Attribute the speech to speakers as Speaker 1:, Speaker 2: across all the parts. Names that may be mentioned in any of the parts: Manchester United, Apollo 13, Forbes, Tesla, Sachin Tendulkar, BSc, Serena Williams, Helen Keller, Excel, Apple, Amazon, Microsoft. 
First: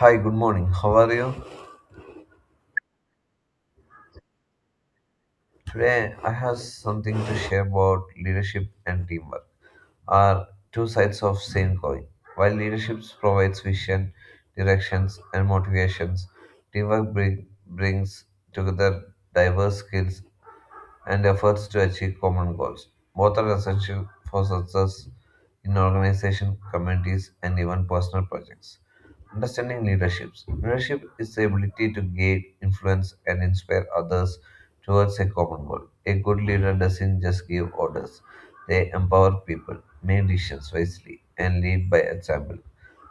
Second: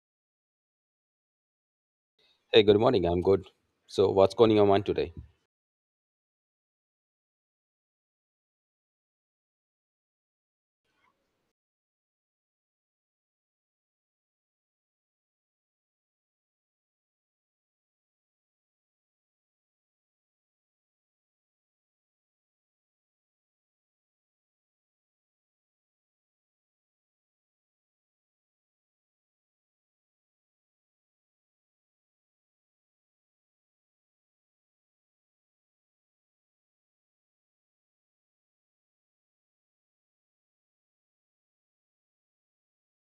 Speaker 1: Hi, good morning. How are you?
Speaker 2: Hey, good morning. I'm good. So, what's going on your mind today?
Speaker 1: Today, I have something to share about leadership and teamwork are two sides of same coin. While leadership provides vision, directions, and motivations, brings together diverse skills and efforts to achieve common goals. Both are essential for success in organization, communities, and even personal projects. Understanding leaderships. Leadership is the ability to guide, influence, and inspire others towards a common goal. A good leader doesn't just give orders, they empower people, make decisions wisely, and lead by example.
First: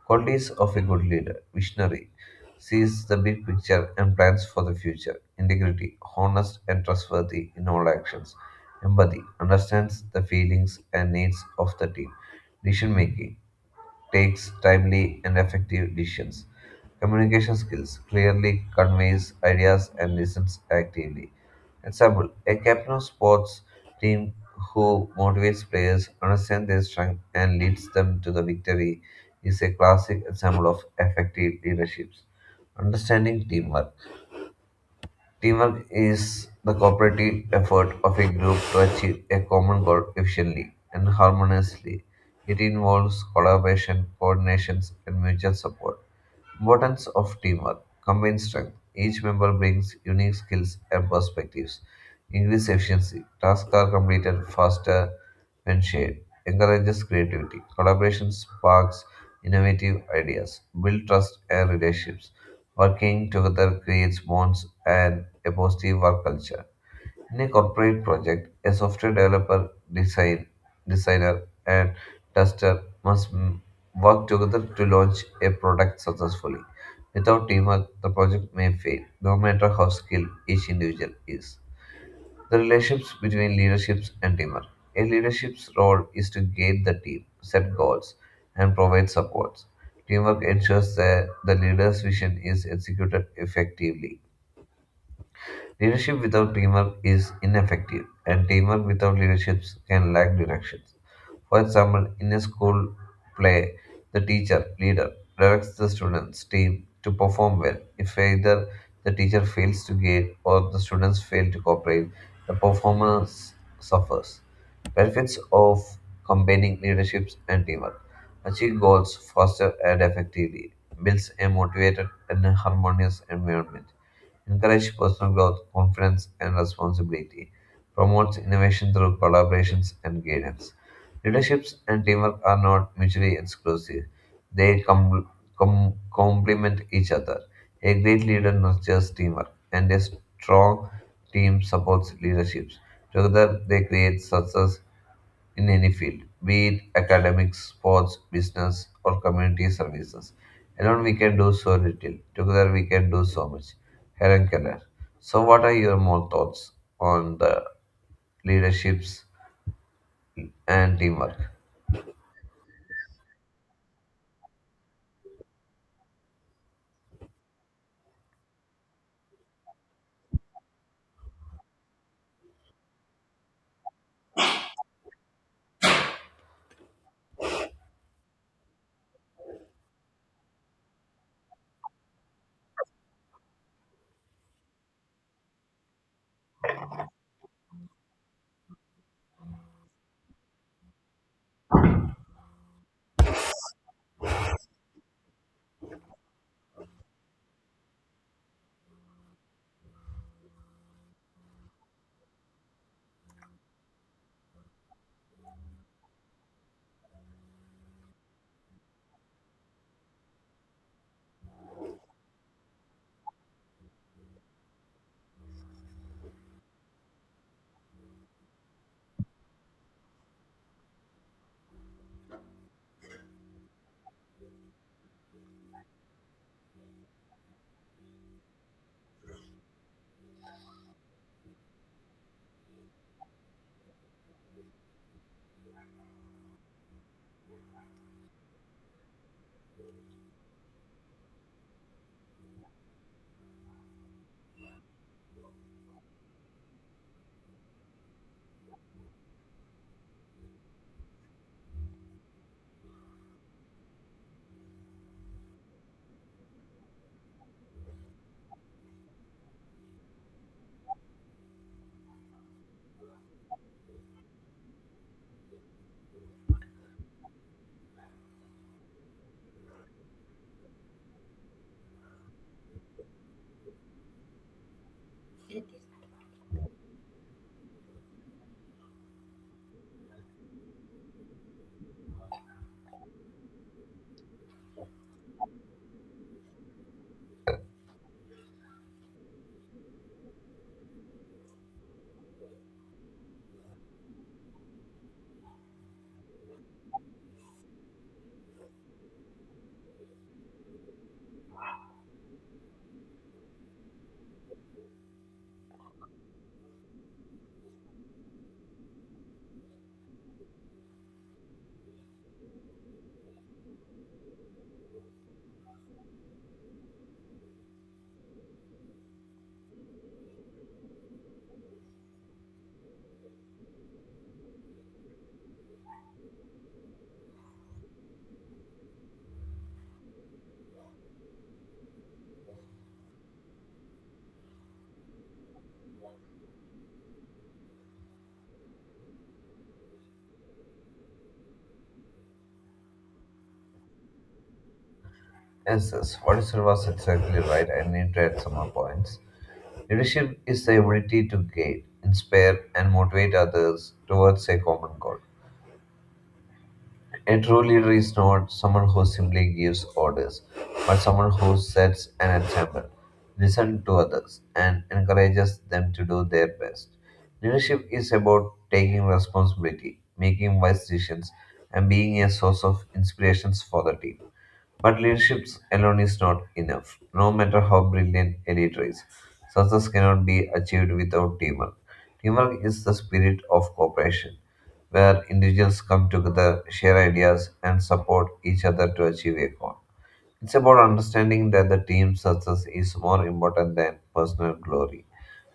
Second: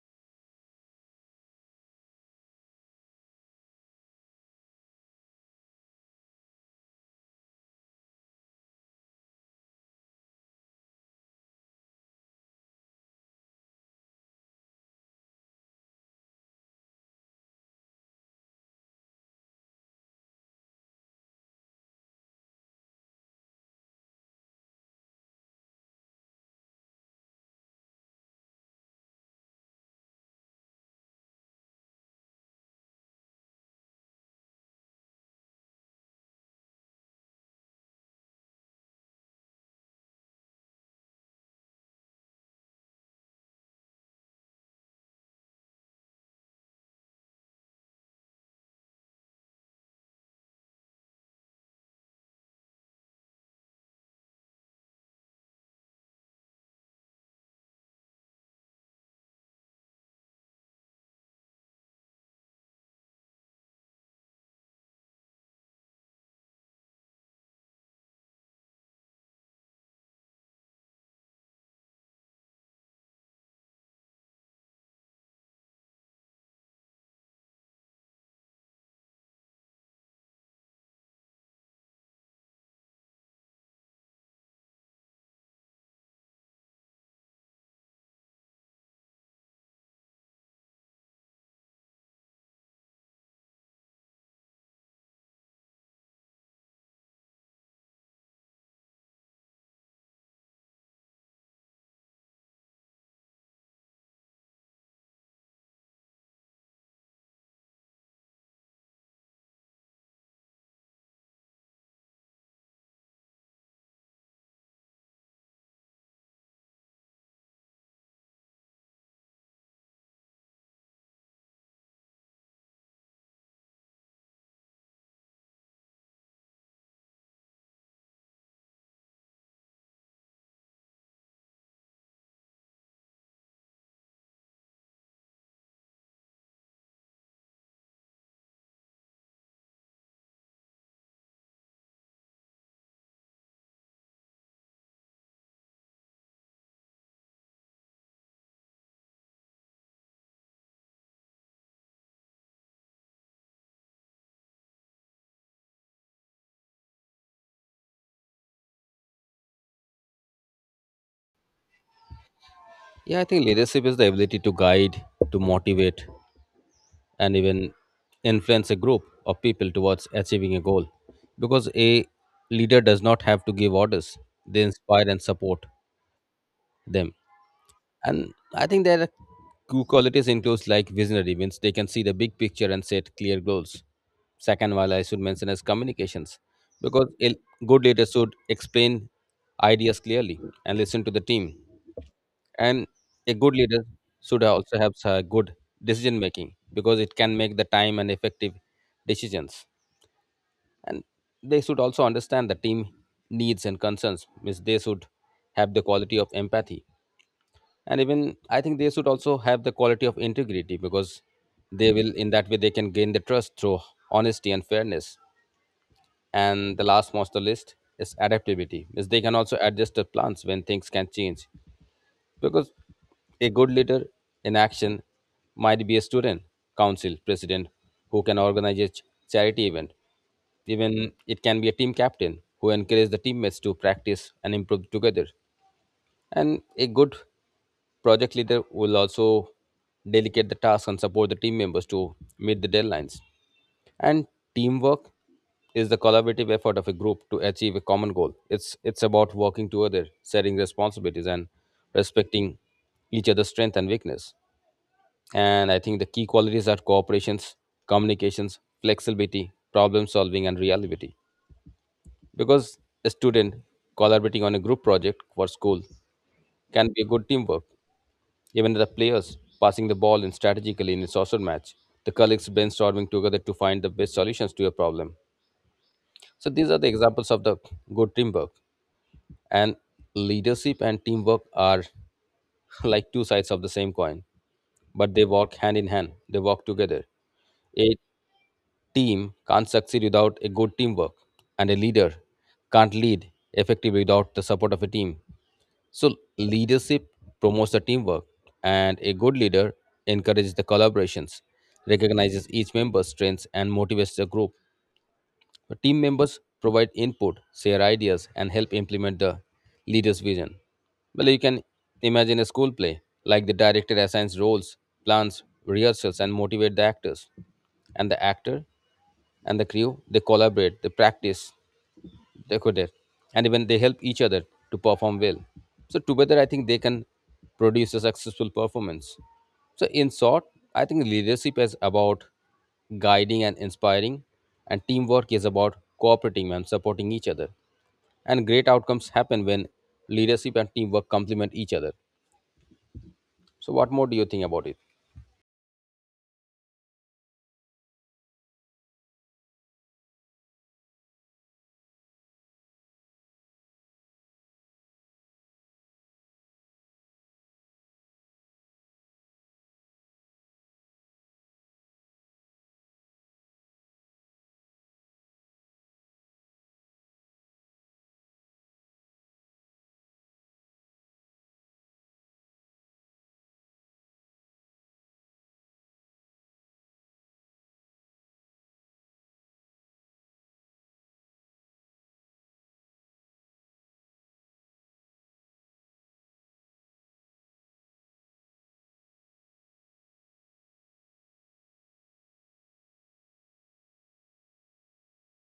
Speaker 1: Qualities of a good leader visionary, sees the big picture and plans for the future. Integrity, honest and trustworthy in all actions. Empathy, understands the feelings and needs of the team. Decision making, takes timely and effective decisions. Communication skills, clearly conveys ideas and listens actively. Example, a captain of sports team who motivates players, understands their strength, and leads them to the victory is a classic example of effective leadership. Understanding teamwork. Teamwork is the cooperative effort of a group to achieve a common goal efficiently and harmoniously. It involves collaboration, coordination, and mutual support. Importance of teamwork. Combined strength. Each member brings unique skills and perspectives. Increase efficiency. Tasks are completed faster when shared. Encourages creativity. Collaboration sparks innovative ideas. Build trust and relationships. Working together creates bonds and a positive work culture. In a corporate project, a software developer, designer, and tester work together to launch a product successfully. Without teamwork, the project may fail, no matter how skilled each individual is. The relationships between leaderships and teamwork. A leadership's role is to guide the team, set goals, and provide supports. Teamwork ensures that the leader's vision is executed effectively. Leadership without teamwork is ineffective, and teamwork without leadership can lack direction. For example, in a school play, the teacher, leader, directs the students' team to perform well. If either the teacher fails to guide or the students fail to cooperate, the performance suffers. Benefits of combining leadership and teamwork achieve goals faster and effectively, builds a motivated and harmonious environment encourages personal growth, confidence, and responsibility, promotes innovation through collaborations and guidance. Leaderships and teamwork are not mutually exclusive, they complement each other. A great leader nurtures teamwork, and a strong team supports leaderships. Together, they create success in any field, be it academics, sports, business, or community services. Alone we can do so little, together we can do so much. Helen Keller. So, what are your more thoughts on the leaderships and teamwork?
Speaker 2: Yeah, I think leadership is the ability to guide, to motivate, and even influence a group of people towards achieving a goal. Because a leader does not have to give orders, they inspire and support them. And I think there are two qualities includes like visionary, means they can see the big picture and set clear goals. Second, while I should mention is communications, because a good leader should explain ideas clearly and listen to the team, and a good leader should also have a good decision making because it can make the time and effective decisions. And they should also understand the team needs and concerns, means they should have the quality of empathy. And even I think they should also have the quality of integrity, because they will, in that way they can gain the trust through honesty and fairness. And the last most the list is adaptability, means they can also adjust their plans when things can change. Because a good leader in action might be a student, council president who can organize a charity event. Even it can be a team captain who encourages the teammates to practice and improve together. And a good project leader will also delegate the task and support the team members to meet the deadlines. And teamwork is the collaborative effort of a group to achieve a common goal. It's about working together, sharing responsibilities, and respecting each other's strength and weakness. And I think the key qualities are cooperations, communications, flexibility, problem solving, and reliability. Because a student collaborating on a group project for school can be a good teamwork. Even the players passing the ball in strategically in a soccer match, the colleagues brainstorming together to find the best solutions to a problem. So these are the examples of the good teamwork. And leadership and teamwork are like two sides of the same coin, but they walk hand in hand. They walk together. A team can't succeed without a good teamwork, and a leader can't lead effectively without the support of a team. So leadership promotes the teamwork, and a good leader encourages the collaborations, recognizes each member's strengths, and motivates the group. The team members provide input, share ideas, and help implement the leader's vision. Well, you can imagine a school play, like the director assigns roles, plans, rehearsals, and motivate the actors. And the actor and the crew, they collaborate, they practice, they could it, and even they help each other to perform well. So together I think they can produce a successful performance. So in short, I think leadership is about guiding and inspiring, and teamwork is about cooperating and supporting each other, and great outcomes happen when leadership and teamwork complement each other. So what more do you think about it?
Speaker 1: Yes, yes, what you said was exactly right. I need to add some more points. Leadership is the ability to guide, inspire, and motivate others towards a common goal. A true leader is not someone who simply gives orders, but someone who sets an example, listens to others, and encourages them to do their best. Leadership is about taking responsibility, making wise decisions, and being a source of inspirations for the team. But leadership alone is not enough. No matter how brilliant a leader is, success cannot be achieved without teamwork. Teamwork is the spirit of cooperation, where individuals come together, share ideas, and support each other to achieve a goal. It's about understanding that the team's success is more important than personal glory.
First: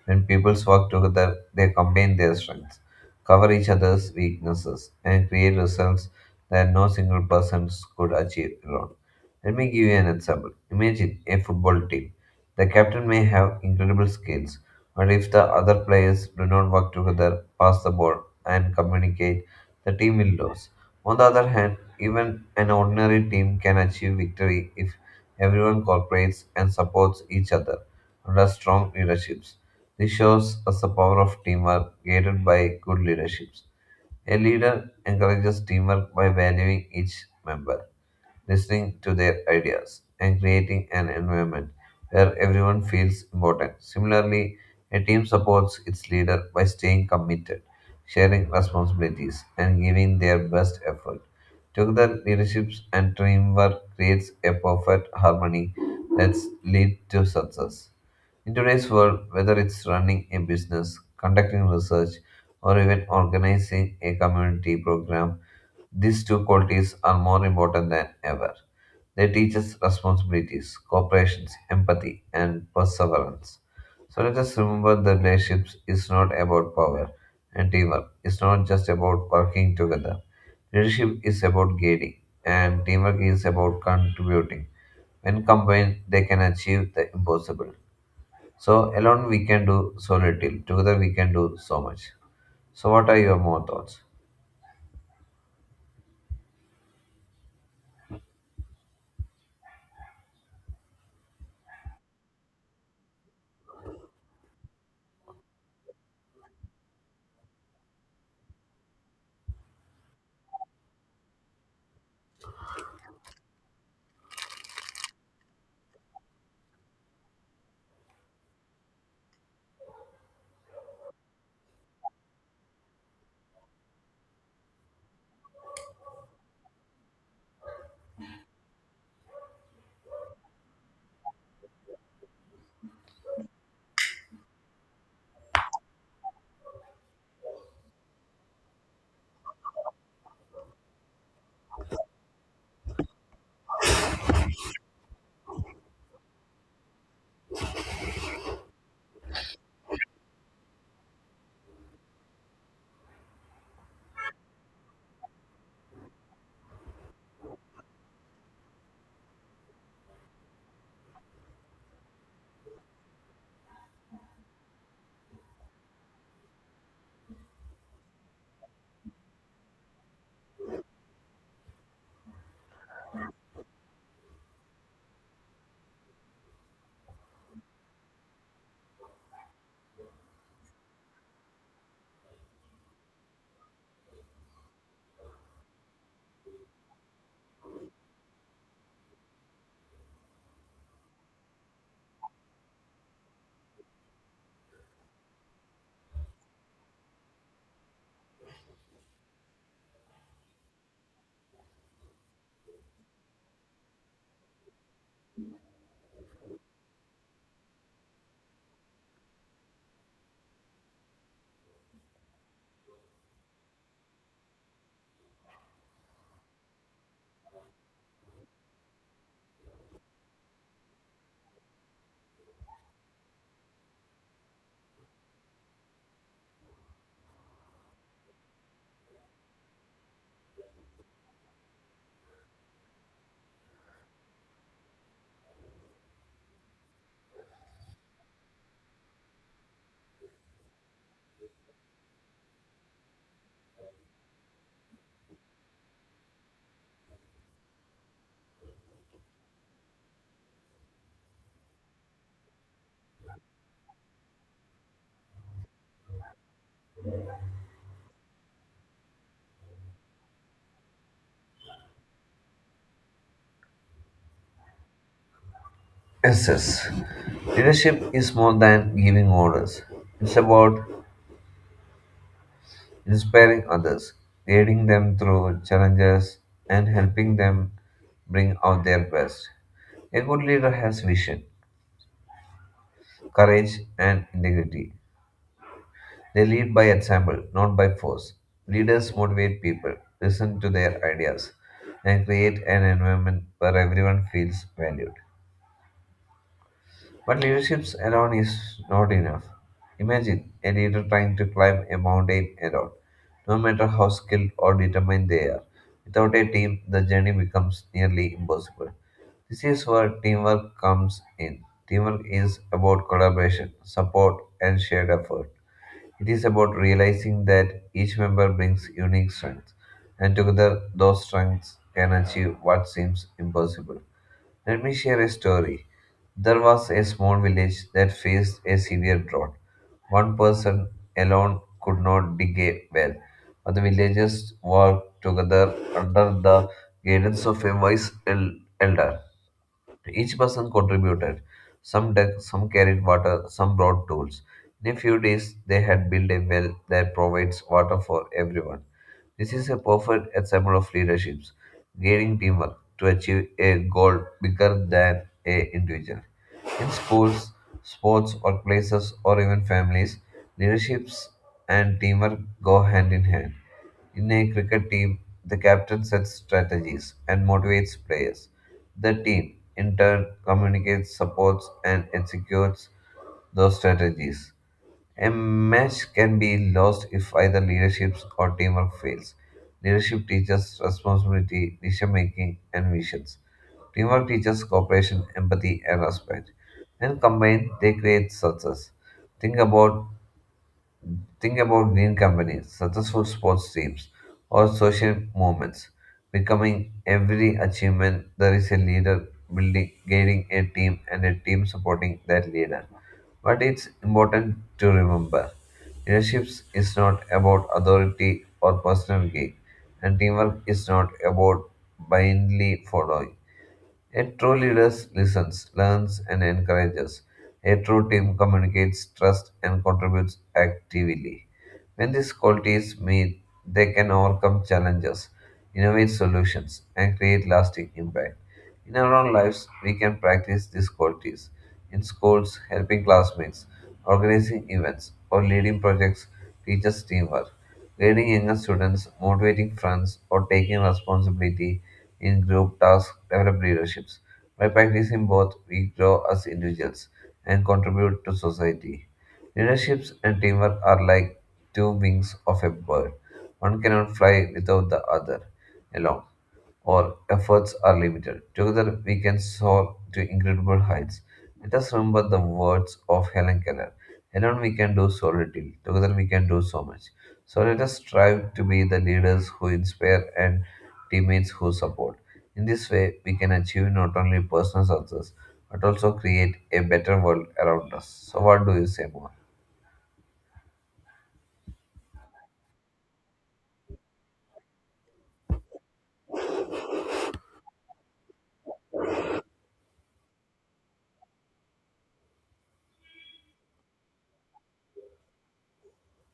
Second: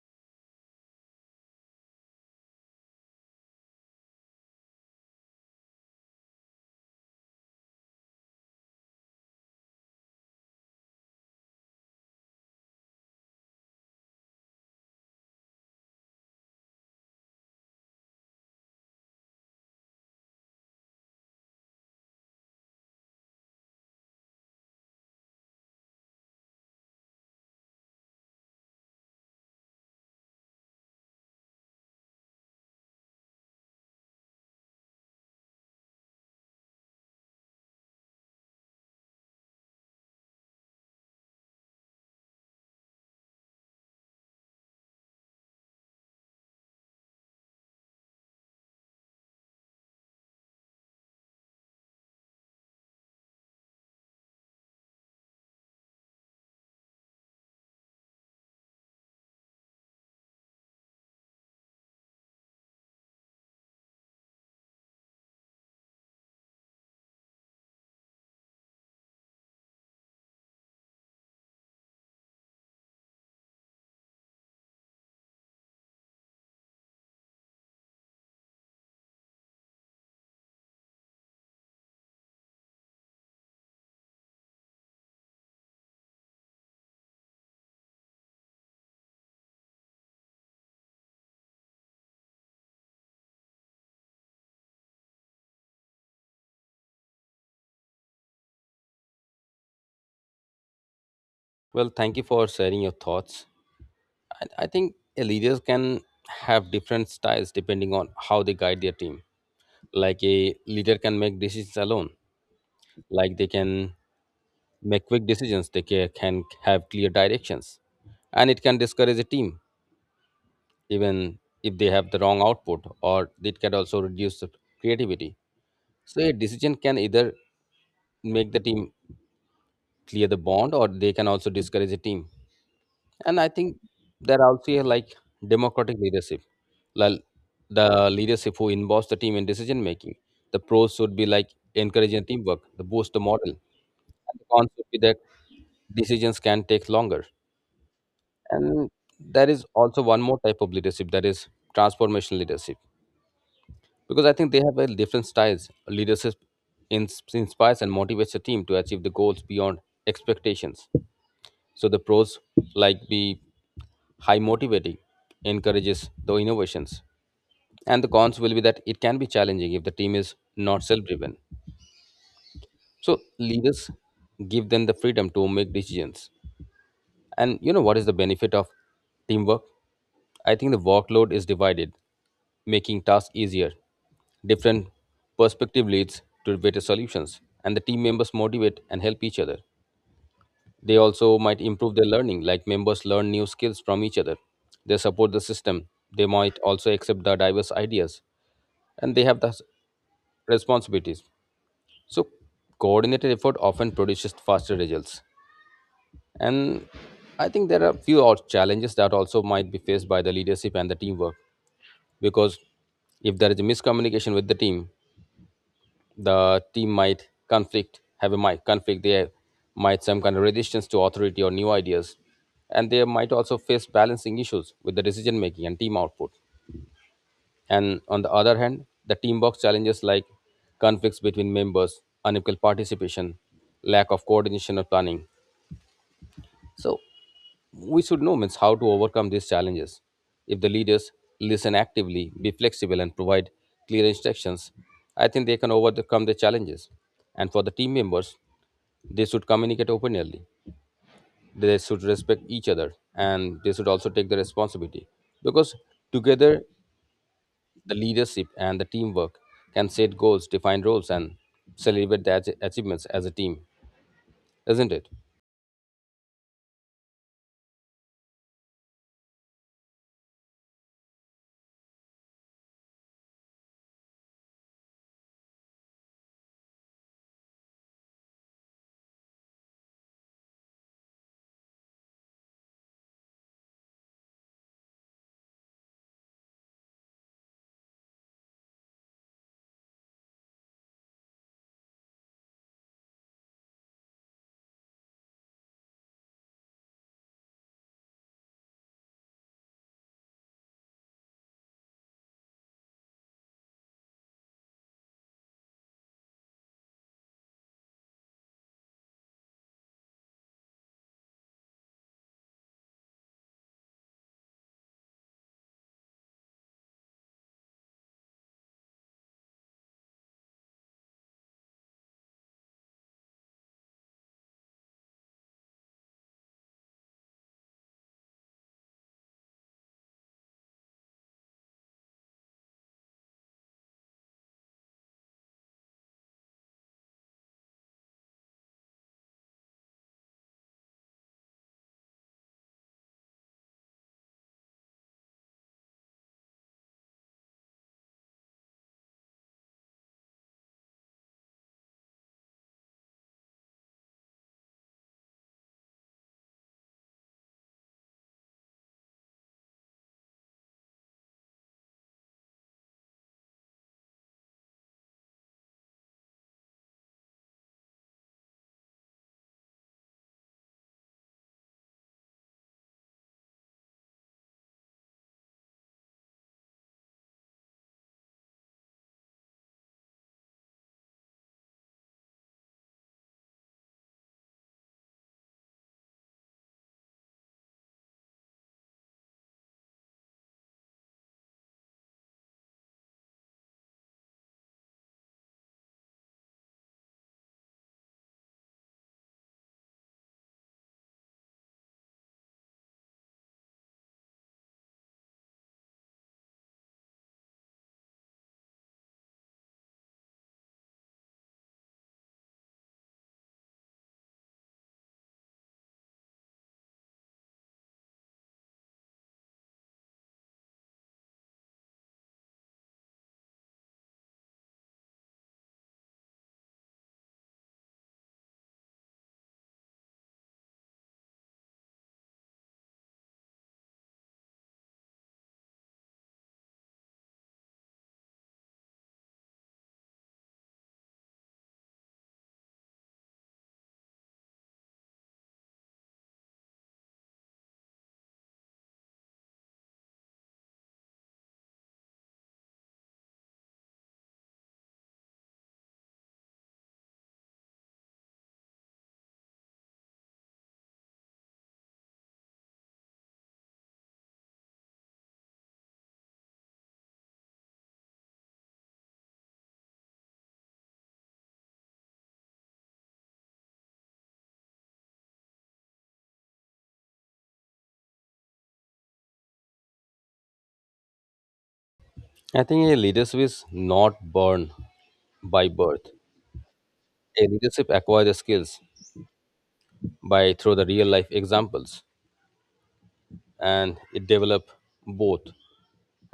Speaker 1: When peoples work together, they combine their strengths, cover each other's weaknesses, and create results that no single person could achieve alone. Let me give you an example. Imagine a football team. The captain may have incredible skills, but if the other players do not work together, pass the ball, and communicate, the team will lose. On the other hand, even an ordinary team can achieve victory if everyone cooperates and supports each other under strong leadership. This shows us the power of teamwork guided by good leaderships. A leader encourages teamwork by valuing each member listening to their ideas, and creating an environment where everyone feels important. Similarly, a team supports its leader by staying committed, sharing responsibilities, and giving their best effort. Together, leadership and teamwork creates a perfect harmony that leads to success. In today's world, whether it's running a business, conducting research, or even organizing a community program, these two qualities are more important than ever. They teach us responsibilities, cooperation, empathy, and perseverance. So let us remember that relationships is not about power and teamwork. It's not just about working together. Leadership is about guiding, and teamwork is about contributing. When combined, they can achieve the impossible. So alone we can do so little. Together we can do so much. So what are your more thoughts?
Speaker 2: Well, thank you for sharing your thoughts. I think a leaders can have different styles depending on how they guide their team. Like a leader can make decisions alone, like they can make quick decisions, they can have clear directions, and it can discourage a team even if they have the wrong output, or it can also reduce the creativity. So a decision can either make the team clear the bond, or they can also discourage a team. And I think there are also like democratic leadership, like the leadership who involves the team in decision making. The pros should be like encouraging teamwork, the boost the model, and the cons would be that decisions can take longer. And there is also one more type of leadership, that is transformational leadership, because I think they have a different styles leadership. Inspires and motivates the team to achieve the goals beyond expectations. So the pros like be high motivating, encourages the innovations. And the cons will be that it can be challenging if the team is not self-driven. So leaders give them the freedom to make decisions. And you know what is the benefit of teamwork? I think the workload is divided, making tasks easier. Different perspective leads to better solutions, and the team members motivate and help each other. They also might improve their learning, like members learn new skills from each other. They support the system. They might also accept the diverse ideas, and they have the responsibilities. So, coordinated effort often produces faster results. And I think there are few challenges that also might be faced by the leadership and the teamwork, because if there is a miscommunication with the team, the team might conflict have a might conflict, they might some kind of resistance to authority or new ideas, and they might also face balancing issues with the decision making and team output. And on the other hand, the team box challenges like conflicts between members, unequal participation, lack of coordination or planning. So we should know means how to overcome these challenges. If the leaders listen actively, be flexible, and provide clear instructions, I think they can overcome the challenges. And for the team members, they should communicate openly, they should respect each other, and they should also take the responsibility. Because together, the leadership and the teamwork can set goals, define roles, and celebrate the achievements as a team, isn't it?
Speaker 1: Yes, yes. Leadership is more than giving orders. It's about inspiring others, guiding them through challenges, and helping them bring out their best. A good leader has vision, courage, and integrity. They lead by example, not by force. Leaders motivate people, listen to their ideas, and create an environment where everyone feels valued. But leadership alone is not enough. Imagine a leader trying to climb a mountain alone, no matter how skilled or determined they are. Without a team, the journey becomes nearly impossible. This is where teamwork comes in. Teamwork is about collaboration, support, and shared effort. It is about realizing that each member brings unique strengths, and together those strengths can achieve what seems impossible. Let me share a story. There was a small village that faced a severe drought. One person alone could not dig a well, but the villagers worked together under the guidance of a elder. Each person contributed. Some dug, some carried water, some brought tools. In a few days, they had built a well that provides water for everyone. This is a perfect example of leadership, guiding teamwork to achieve a goal bigger than a individual. In schools, sports, workplaces, or even families, leaderships and teamwork go hand in hand. In a cricket team, the captain sets strategies and motivates players. The team, in turn, communicates, supports, and executes those strategies. A match can be lost if either leadership or teamwork fails. Leadership teaches responsibility, decision making, and visions. Teamwork teaches cooperation, empathy, and respect. And combined, they create success. Think about Think about green companies, successful sports teams, or social movements. Becoming every achievement, there is a leader building, guiding a team, and a team supporting that leader. But it's important to remember leadership is not about authority or personal gain, and teamwork is not about blindly following. A true leader listens, learns, and encourages. A true team communicates, trusts, and contributes actively. When these qualities meet, they can overcome challenges, innovate solutions, and create lasting impact. In our own lives, we can practice these qualities in schools, helping classmates, organizing events, or leading projects teaches teamwork. Guiding younger students, motivating friends, or taking responsibility in group tasks develop leaderships. By practicing both, we grow as individuals and contribute to society. Leaderships and teamwork are like two wings of a bird. One cannot fly without the other alone or efforts are limited. Together, we can soar to incredible heights. Let us remember the words of Helen Keller. Alone, we can do so little. Together, we can do so much. So, let us strive to be the leaders who inspire and teammates who support. In this way, we can achieve not only personal success but also create a better world around us. So, what do you say more?
Speaker 2: I think a leadership is not born by birth. A leadership acquires the skills by through the real life examples, and it develop both.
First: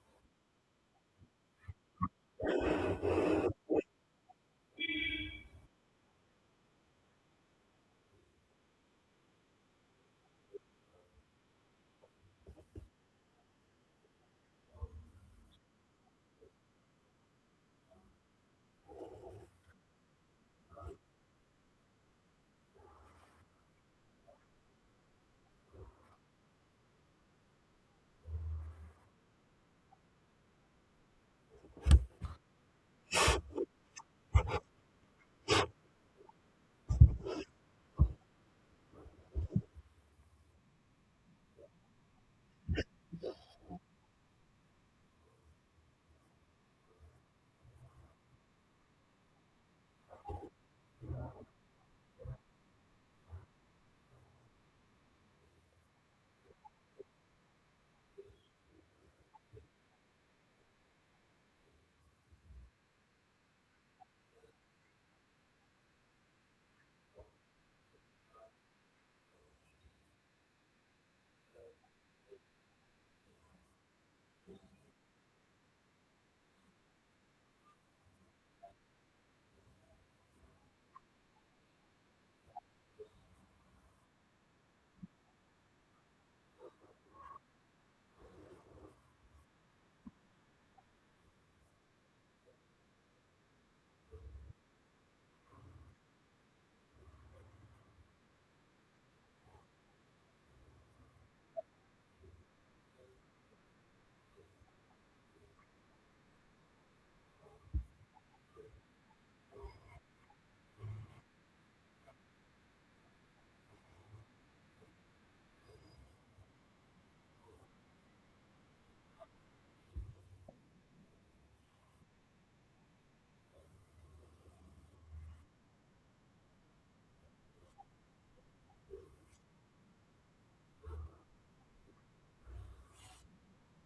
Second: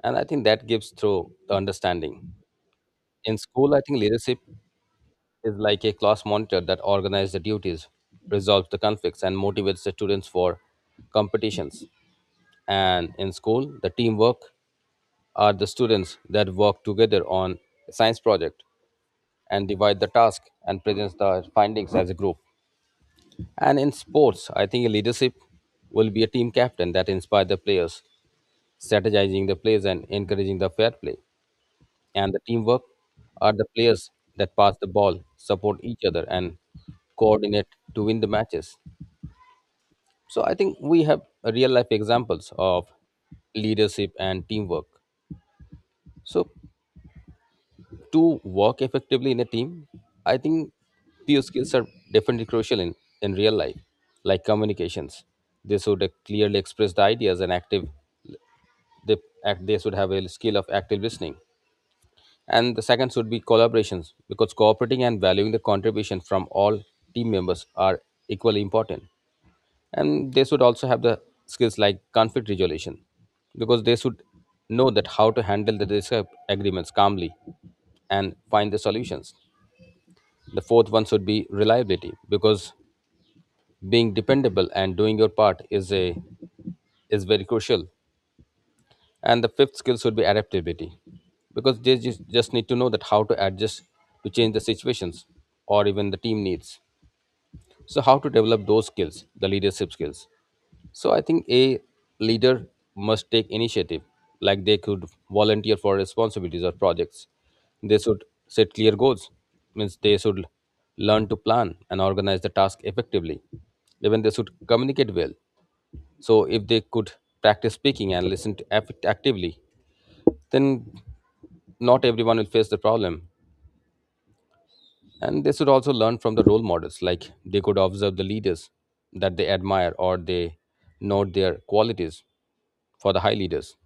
Speaker 2: And I think that gives through the understanding. In school, I think leadership is like a class monitor that organizes the duties, resolves the conflicts, and motivates the students for competitions. And in school, the teamwork are the students that work together on a science project and divide the task and presents the findings as a group. And in sports, I think leadership will be a team captain that inspires the players, strategizing the plays and encouraging the fair play. And the teamwork are the players that pass the ball, support each other, and coordinate to win the matches. So I think we have real life examples of leadership and teamwork. So to work effectively in a team, I think few skills are definitely crucial in real life, like communications. They should clearly express the ideas and active. They they should have a skill of active listening. And the second should be collaborations, because cooperating and valuing the contribution from all team members are equally important. And they should also have the skills like conflict resolution, because they should know that how to handle the disagreements calmly and find the solutions. The fourth one should be reliability because being dependable and doing your part is a is very crucial. And the fifth skill should be adaptability, because they just need to know that how to adjust to change the situations or even the team needs. So, how to develop those skills, the leadership skills? So, I think a leader must take initiative, like they could volunteer for responsibilities or projects. They should set clear goals, means they should learn to plan and organize the task effectively. Even they should communicate well. So, if they could practice speaking and listen to actively, then not everyone will face the problem. And they should also learn from the role models, like they could observe the leaders that they admire or they note their qualities for the high leaders.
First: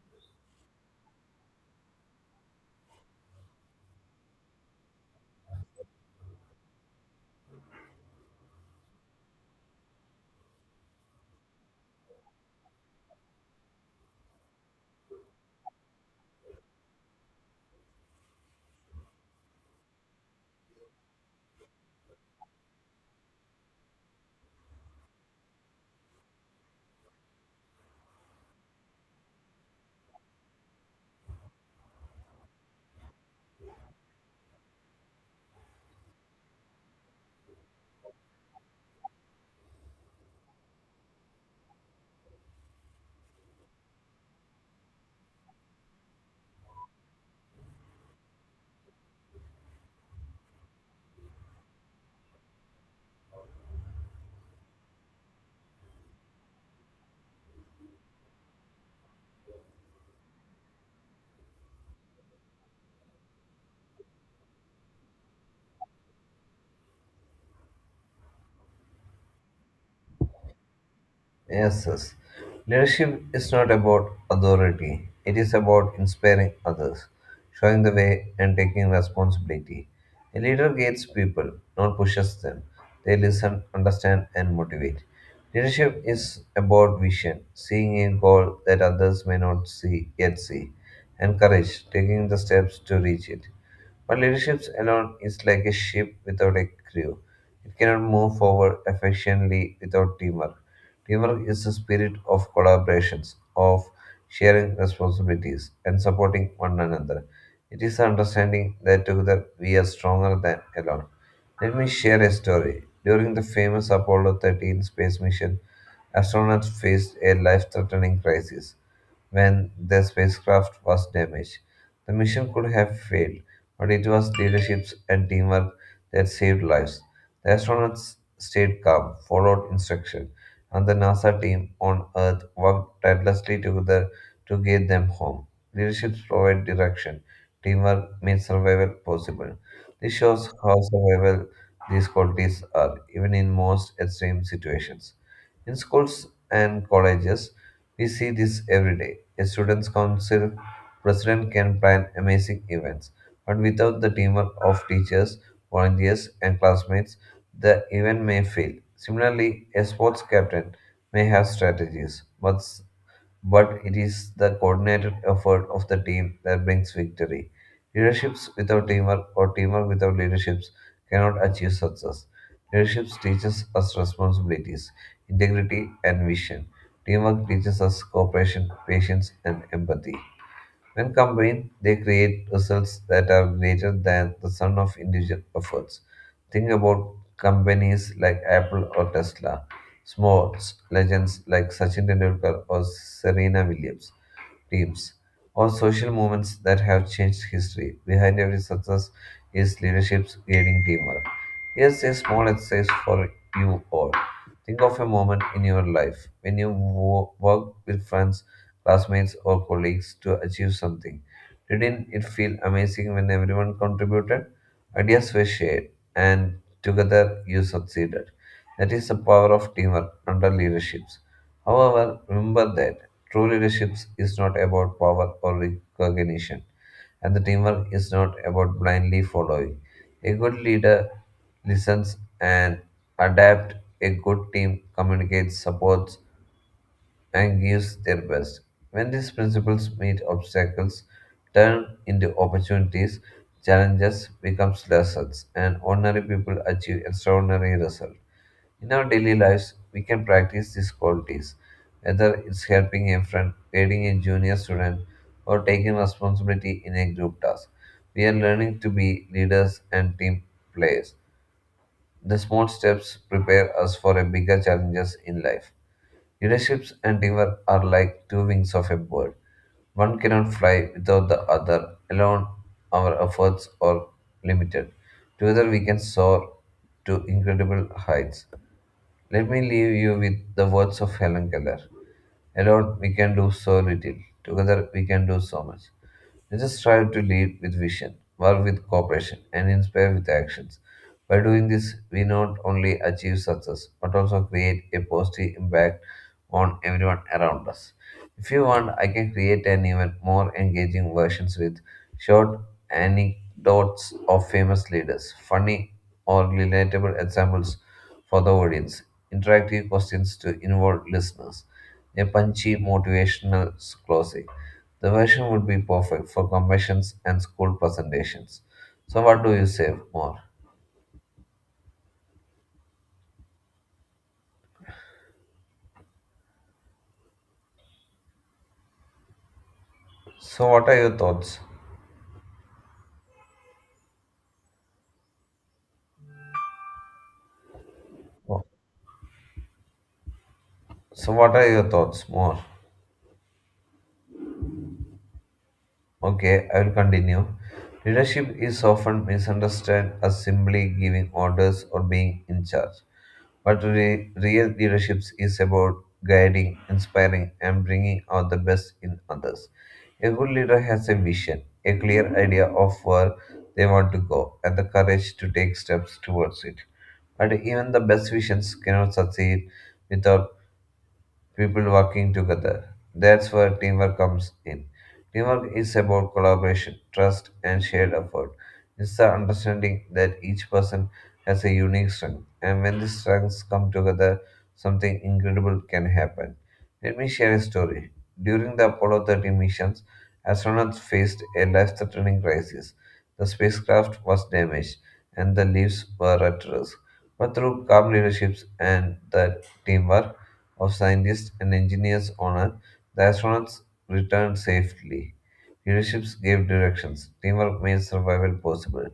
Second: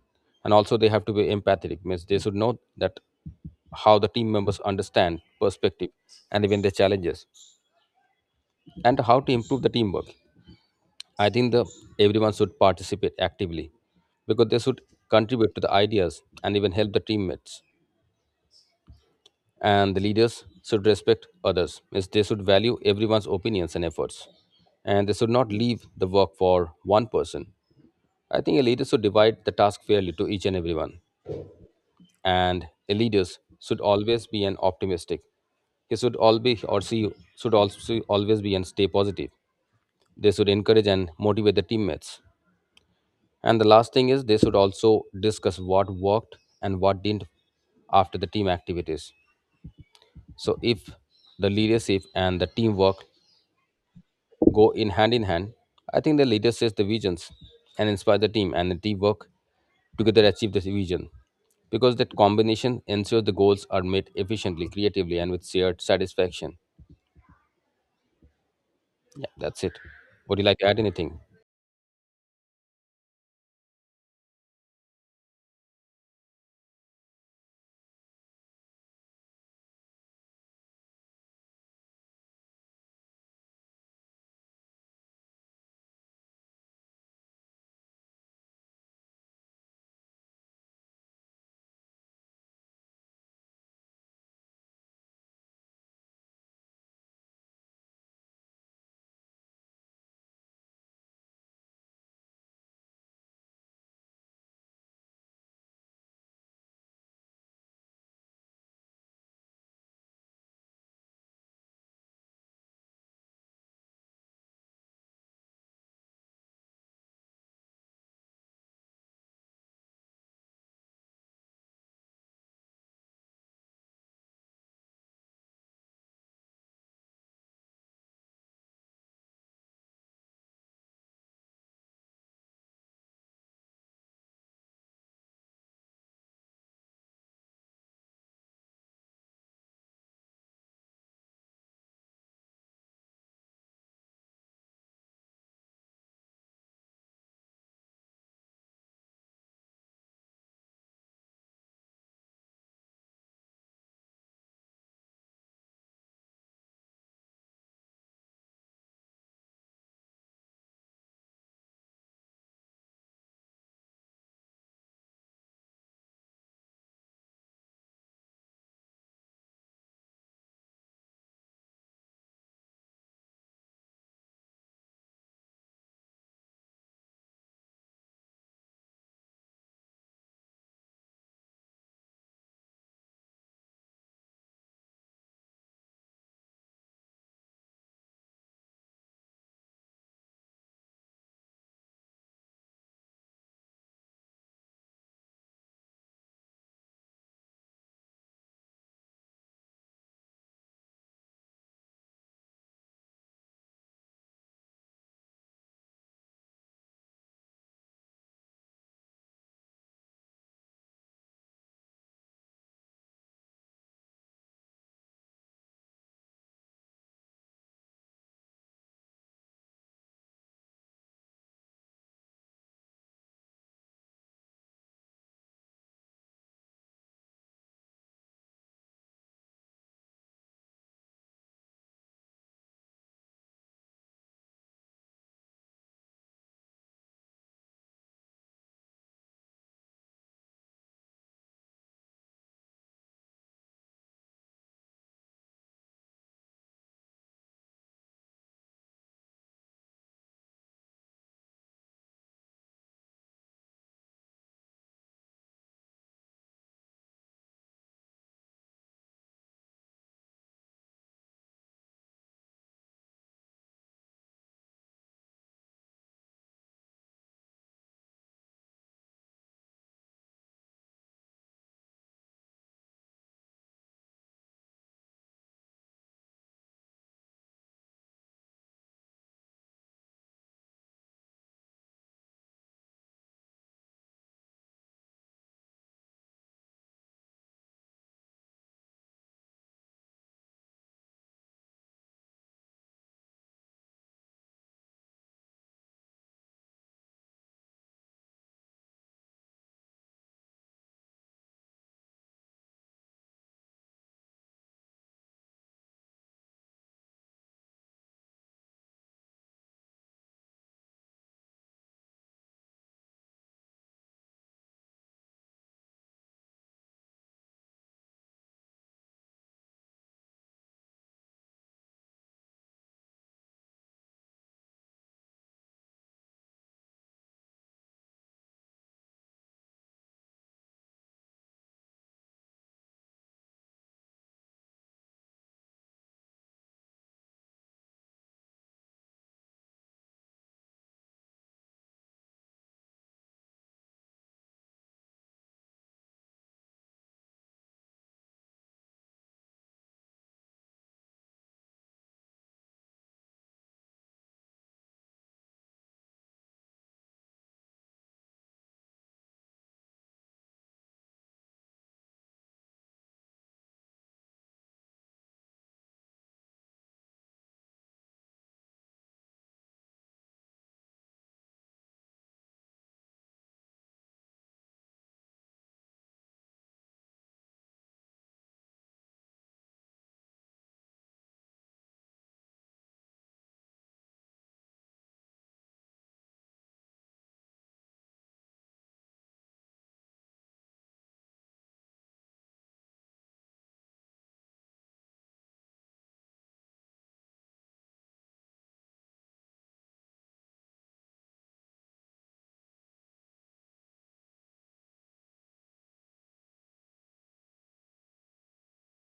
Speaker 2: And also, they have to be empathetic, means they should know that how the team members understand perspective and even their challenges and how to improve the teamwork. I think the everyone should participate actively, because they should contribute to the ideas and even help the teammates. And the leaders should respect others, means they should value everyone's opinions and efforts, and they should not leave the work for one person. I think a leader should divide the task fairly to each and everyone. And a leader should always be an optimistic, he should all be, or she should also always be and stay positive. They should encourage and motivate the teammates. And the last thing is they should also discuss what worked and what didn't after the team activities. So if the leadership and the teamwork go in hand in hand. I think the leader sets the visions and inspire the team, and the team work together achieve the vision. Because that combination ensures the goals are met efficiently, creatively, and with shared satisfaction. Yeah, that's it. Would you like to add anything?
Speaker 1: Yes, yes. Leadership is not about authority. It is about inspiring others, showing the way, and taking responsibility. A leader guides people, not pushes them. They listen, understand, and motivate. Leadership is about vision, seeing a goal that others may not see yet see, and courage, taking the steps to reach it. But leadership alone is like a ship without a crew. It cannot move forward efficiently without teamwork. Teamwork is the spirit of collaborations, of sharing responsibilities, and supporting one another. It is the understanding that together we are stronger than alone. Let me share a story. During the famous Apollo 13 space mission, astronauts faced a life threatening crisis when their spacecraft was damaged. The mission could have failed, but it was leadership and teamwork that saved lives. The astronauts stayed calm, followed instruction, and the NASA team on Earth worked tirelessly together to get them home. Leadership provided direction. Teamwork made survival possible. This shows how survival these qualities are, even in most extreme situations. In schools and colleges, we see this every day. A student's council president can plan amazing events, but without the teamwork of teachers, volunteers, and classmates, the event may fail. Similarly, a sports captain may have strategies, but it is the coordinated effort of the team that brings victory. Leaderships without teamwork or teamwork without leaderships cannot achieve success. Leadership teaches us responsibilities, integrity, and vision. Teamwork teaches us cooperation, patience, and empathy. When combined, they create results that are greater than the sum of individual efforts. Think about companies like Apple or Tesla, sports legends like Sachin Tendulkar or Serena Williams, teams, or social movements that have changed history. Behind every success is leaderships guiding teamwork. Here's a small exercise for you all. Think of a moment in your life when worked with friends, classmates, or colleagues to achieve something. Didn't it feel amazing when everyone contributed? Ideas were shared, and together you succeeded. That is the power of teamwork under leaderships. However, remember that true leadership is not about power or recognition, and the teamwork is not about blindly following. A good leader listens and adapts, a good team communicates, supports, and gives their best. When these principles meet obstacles, turn into opportunities, challenges becomes lessons, and ordinary people achieve extraordinary results. In our daily lives, we can practice these qualities, whether it's helping a friend, aiding a junior student, or taking responsibility in a group task. We are learning to be leaders and team players. The small steps prepare us for a bigger challenges in life. Leaderships and teamwork are like two wings of a bird. One cannot fly without the other. Alone, our efforts are limited. Together, we can soar to incredible heights. Let me leave you with the words of Helen Keller. Alone we can do so little, together we can do so much. Let us strive to lead with vision, work with cooperation, and inspire with actions. By doing this, we not only achieve success but also create a positive impact on everyone around us. If you want, I can create an even more engaging versions with short anecdotes of famous leaders, funny or relatable examples for the audience, interactive questions to involve listeners, a punchy motivational closing. The version would be perfect for conventions and school presentations. So what do you say more? So what are your thoughts? Oh, so what are your thoughts more? Okay, I will continue. Leadership is often misunderstood as simply giving orders or being in charge. But real leadership is about guiding, inspiring, and bringing out the best in others. A good leader has a vision, a clear idea of where they want to go, and the courage to take steps towards it. But even the best visions cannot succeed without people working together. That's where teamwork comes in. Teamwork is about collaboration, trust, and shared effort. It's the understanding that each person has a unique strength, and when these strengths come together, something incredible can happen. Let me share a story. During the Apollo 13 missions, astronauts faced a life threatening crisis. The spacecraft was damaged, and the lives were at risk. But through calm leaderships and the teamwork, of scientists and engineers on Earth, the astronauts returned safely. Leaderships gave directions. Teamwork made survival possible.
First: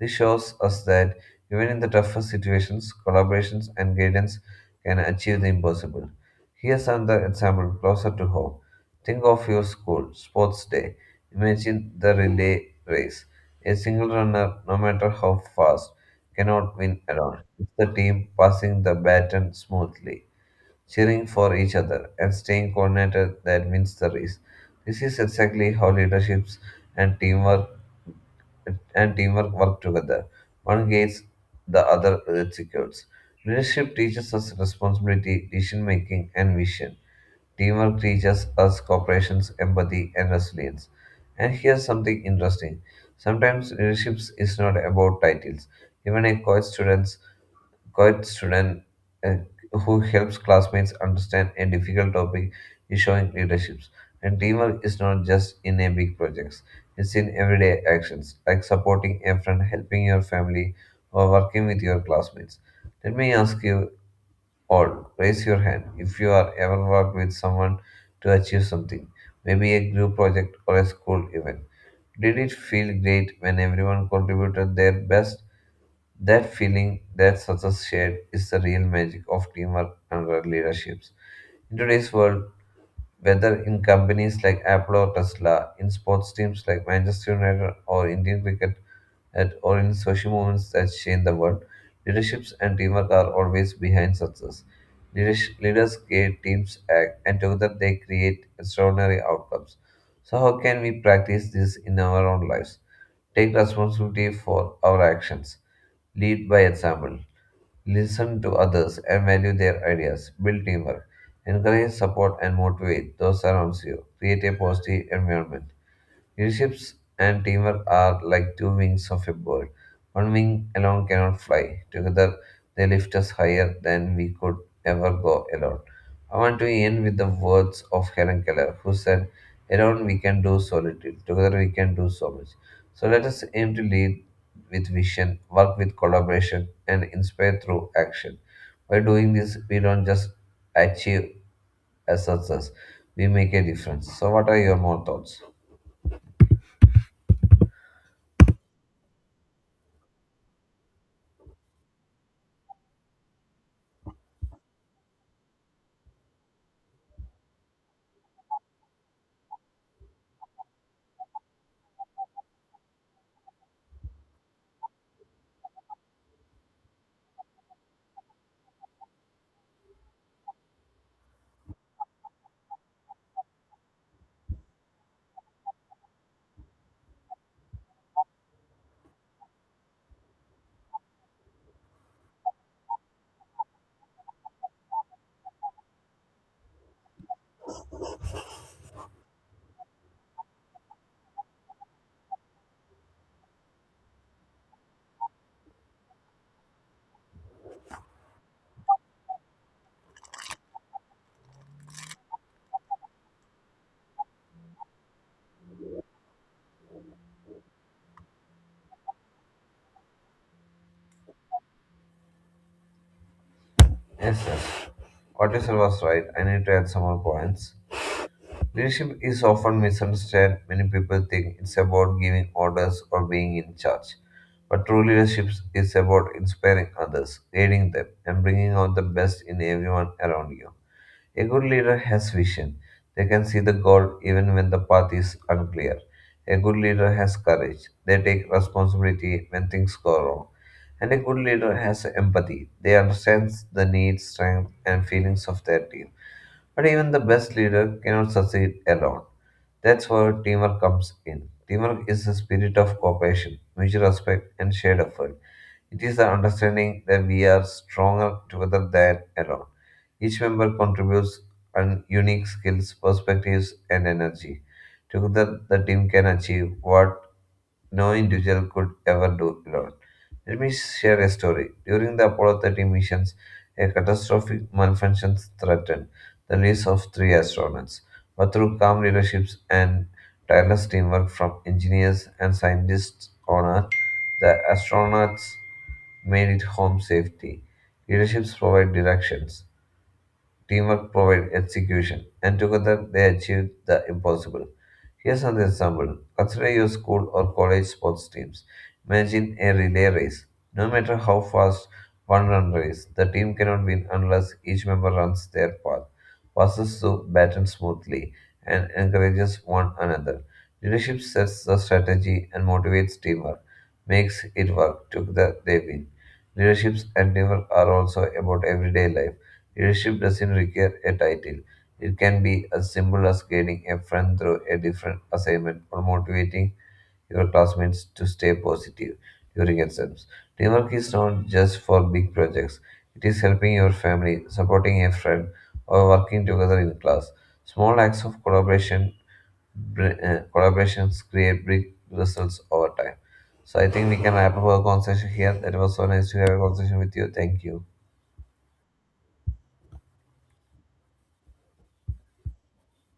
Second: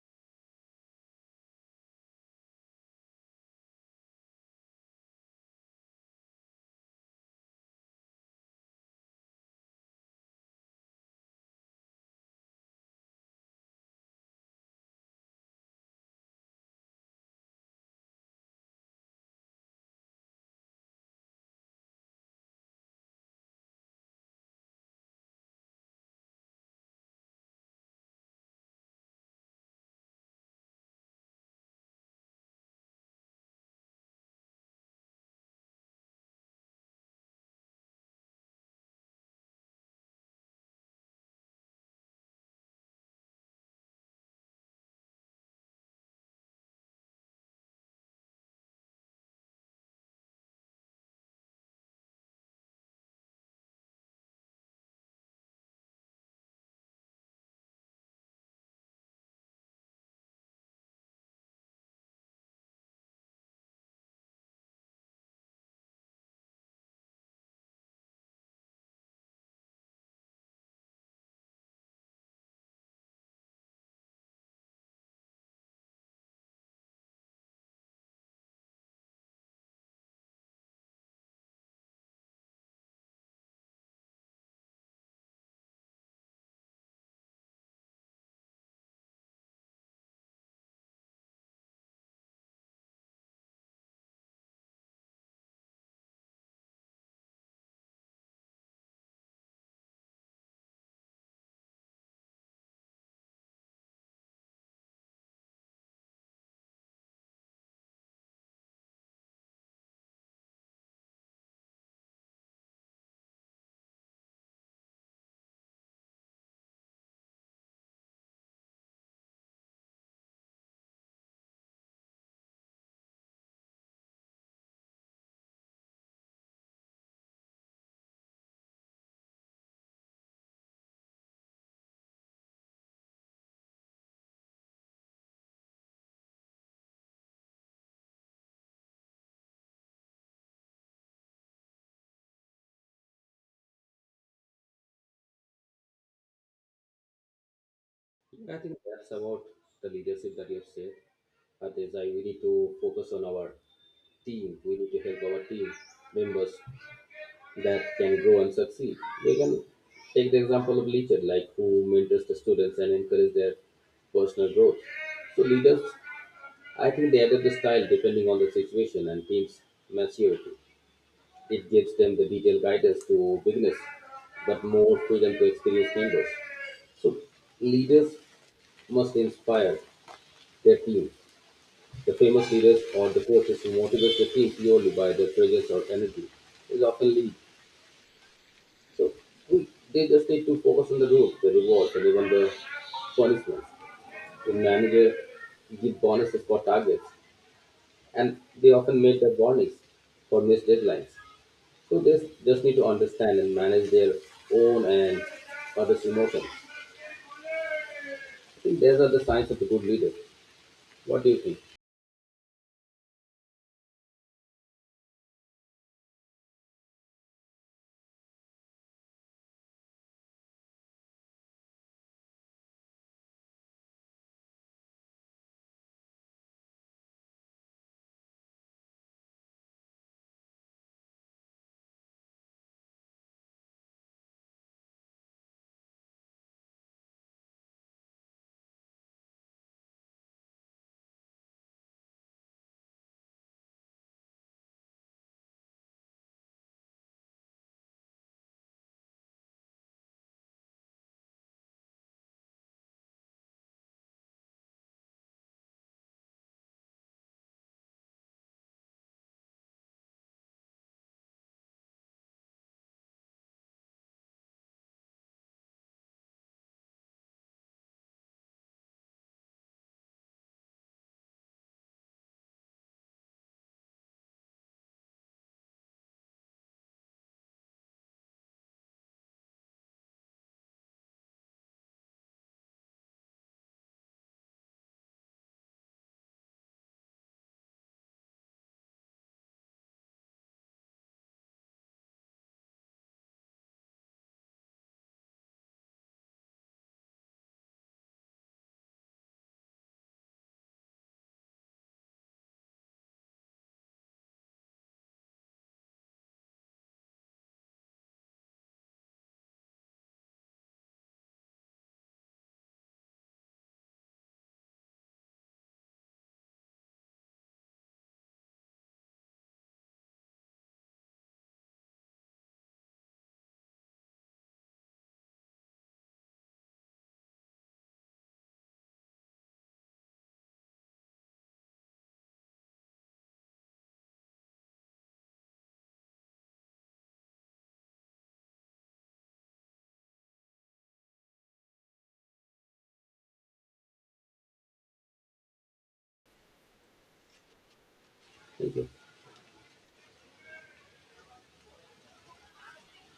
Speaker 1: This shows us that even in the toughest situations, collaborations and guidance can achieve the impossible. Here's another example closer to home. Think of your school sports day. Imagine the relay race. A single runner, no matter how fast, cannot win alone. It's the team passing the baton smoothly cheering for each other, and staying coordinated that wins the race. This is exactly how leaderships and teamwork work together. One guides the other executes. Leadership teaches us responsibility, decision making, and vision. Teamwork teaches us cooperation, empathy, and resilience. And here's something interesting. Sometimes leadership is not about titles. Even a college student quiet student uh, who helps classmates understand a difficult topic is showing leadership. And teamwork is not just in a big projects; it's in everyday actions like supporting a friend, helping your family, or working with your classmates. Let me ask you all: raise your hand if you are ever worked with someone to achieve something, maybe a group project or a school event. Did it feel great when everyone contributed their best? That feeling that success shared is the real magic of teamwork and leaderships. In today's world, whether in companies like Apple or Tesla, in sports teams like Manchester United or Indian cricket, or in social movements that change the world, leaderships and teamwork are always behind success. Leaders create teams act, and together they create extraordinary outcomes. So, how can we practice this in our own lives? Take responsibility for our actions. Lead by example listen to others and value their ideas, build teamwork, encourage, support, and motivate those around you, create a positive environment. Leaderships and teamwork are like two wings of a bird. One wing alone cannot fly. Together, they lift us higher than we could ever go alone. I want to end with the words of Helen Keller, who said, alone we can do so little, together we can do so much. So let us aim to lead with vision, work with collaboration, and inspire through action. By doing this, we don't just achieve a success, we make a difference. So, what are your more thoughts?
Speaker 2: I think that's about the leadership that you have said. That is, I we need to focus on our team. We need to help our team members that can grow and succeed. We can take the example of leaders like who mentors the students and encourage their personal growth. So leaders, I think they adapt the style depending on the situation and team's maturity. It gives them the detailed guidance to beginners, but more freedom to experienced members. So leaders must inspire their team. The famous leaders or the coaches who motivate the team purely by their presence or energy will often lead. So we, they just need to focus on the rules, the rewards, and even the punishments. The manager give bonuses for targets, and they often make the warnings for missed deadlines. So they just need to understand and manage their own and others' emotions. I think these are the signs of a good leader. What do you think?
Speaker 1: Yes, yes. What you said was right. I need to add some more points. Leadership is often misunderstood. Many people think it's about giving orders or being in charge. But true leadership is about inspiring others, guiding them, and bringing out the best in everyone around you. A good leader has vision. They can see the goal even when the path is unclear. A good leader has courage. They take responsibility when things go wrong. And a good leader has empathy. They understand the needs, strengths, and feelings of their team. But even the best leader cannot succeed alone. That's where teamwork comes in. Teamwork is the spirit of cooperation, mutual respect, and shared effort. It is the understanding that we are stronger together than alone. Each member contributes an unique skills, perspectives, and energy. Together, the team can achieve what no individual could ever do alone. Let me share a story. During the Apollo 13 missions, a catastrophic malfunction threatened the lives of three astronauts. But through calm leadership and tireless teamwork from engineers and scientists on Earth, the astronauts made it home safely. Leaderships provide directions, teamwork provided execution, and together they achieved the impossible. Here's another example. Consider your school or college sports teams. Imagine a relay race. No matter how fast one run race, the team cannot win unless each member runs their path, passes the baton smoothly, and encourages one another. Leadership sets the strategy and motivates teamwork, makes it work. Together they win. Leaderships and teamwork are also about everyday life Leadership doesn't require a title. It can be as simple as guiding a friend through a different assignment or motivating your classmates to stay positive during exams. Teamwork is not just for big projects, it is helping your family, supporting a friend, or working together in class. Small acts of collaboration collaborations create big results over time. So I think we can wrap up our conversation here. That was so nice to have a conversation with you. Thank you.
Speaker 2: Thank you.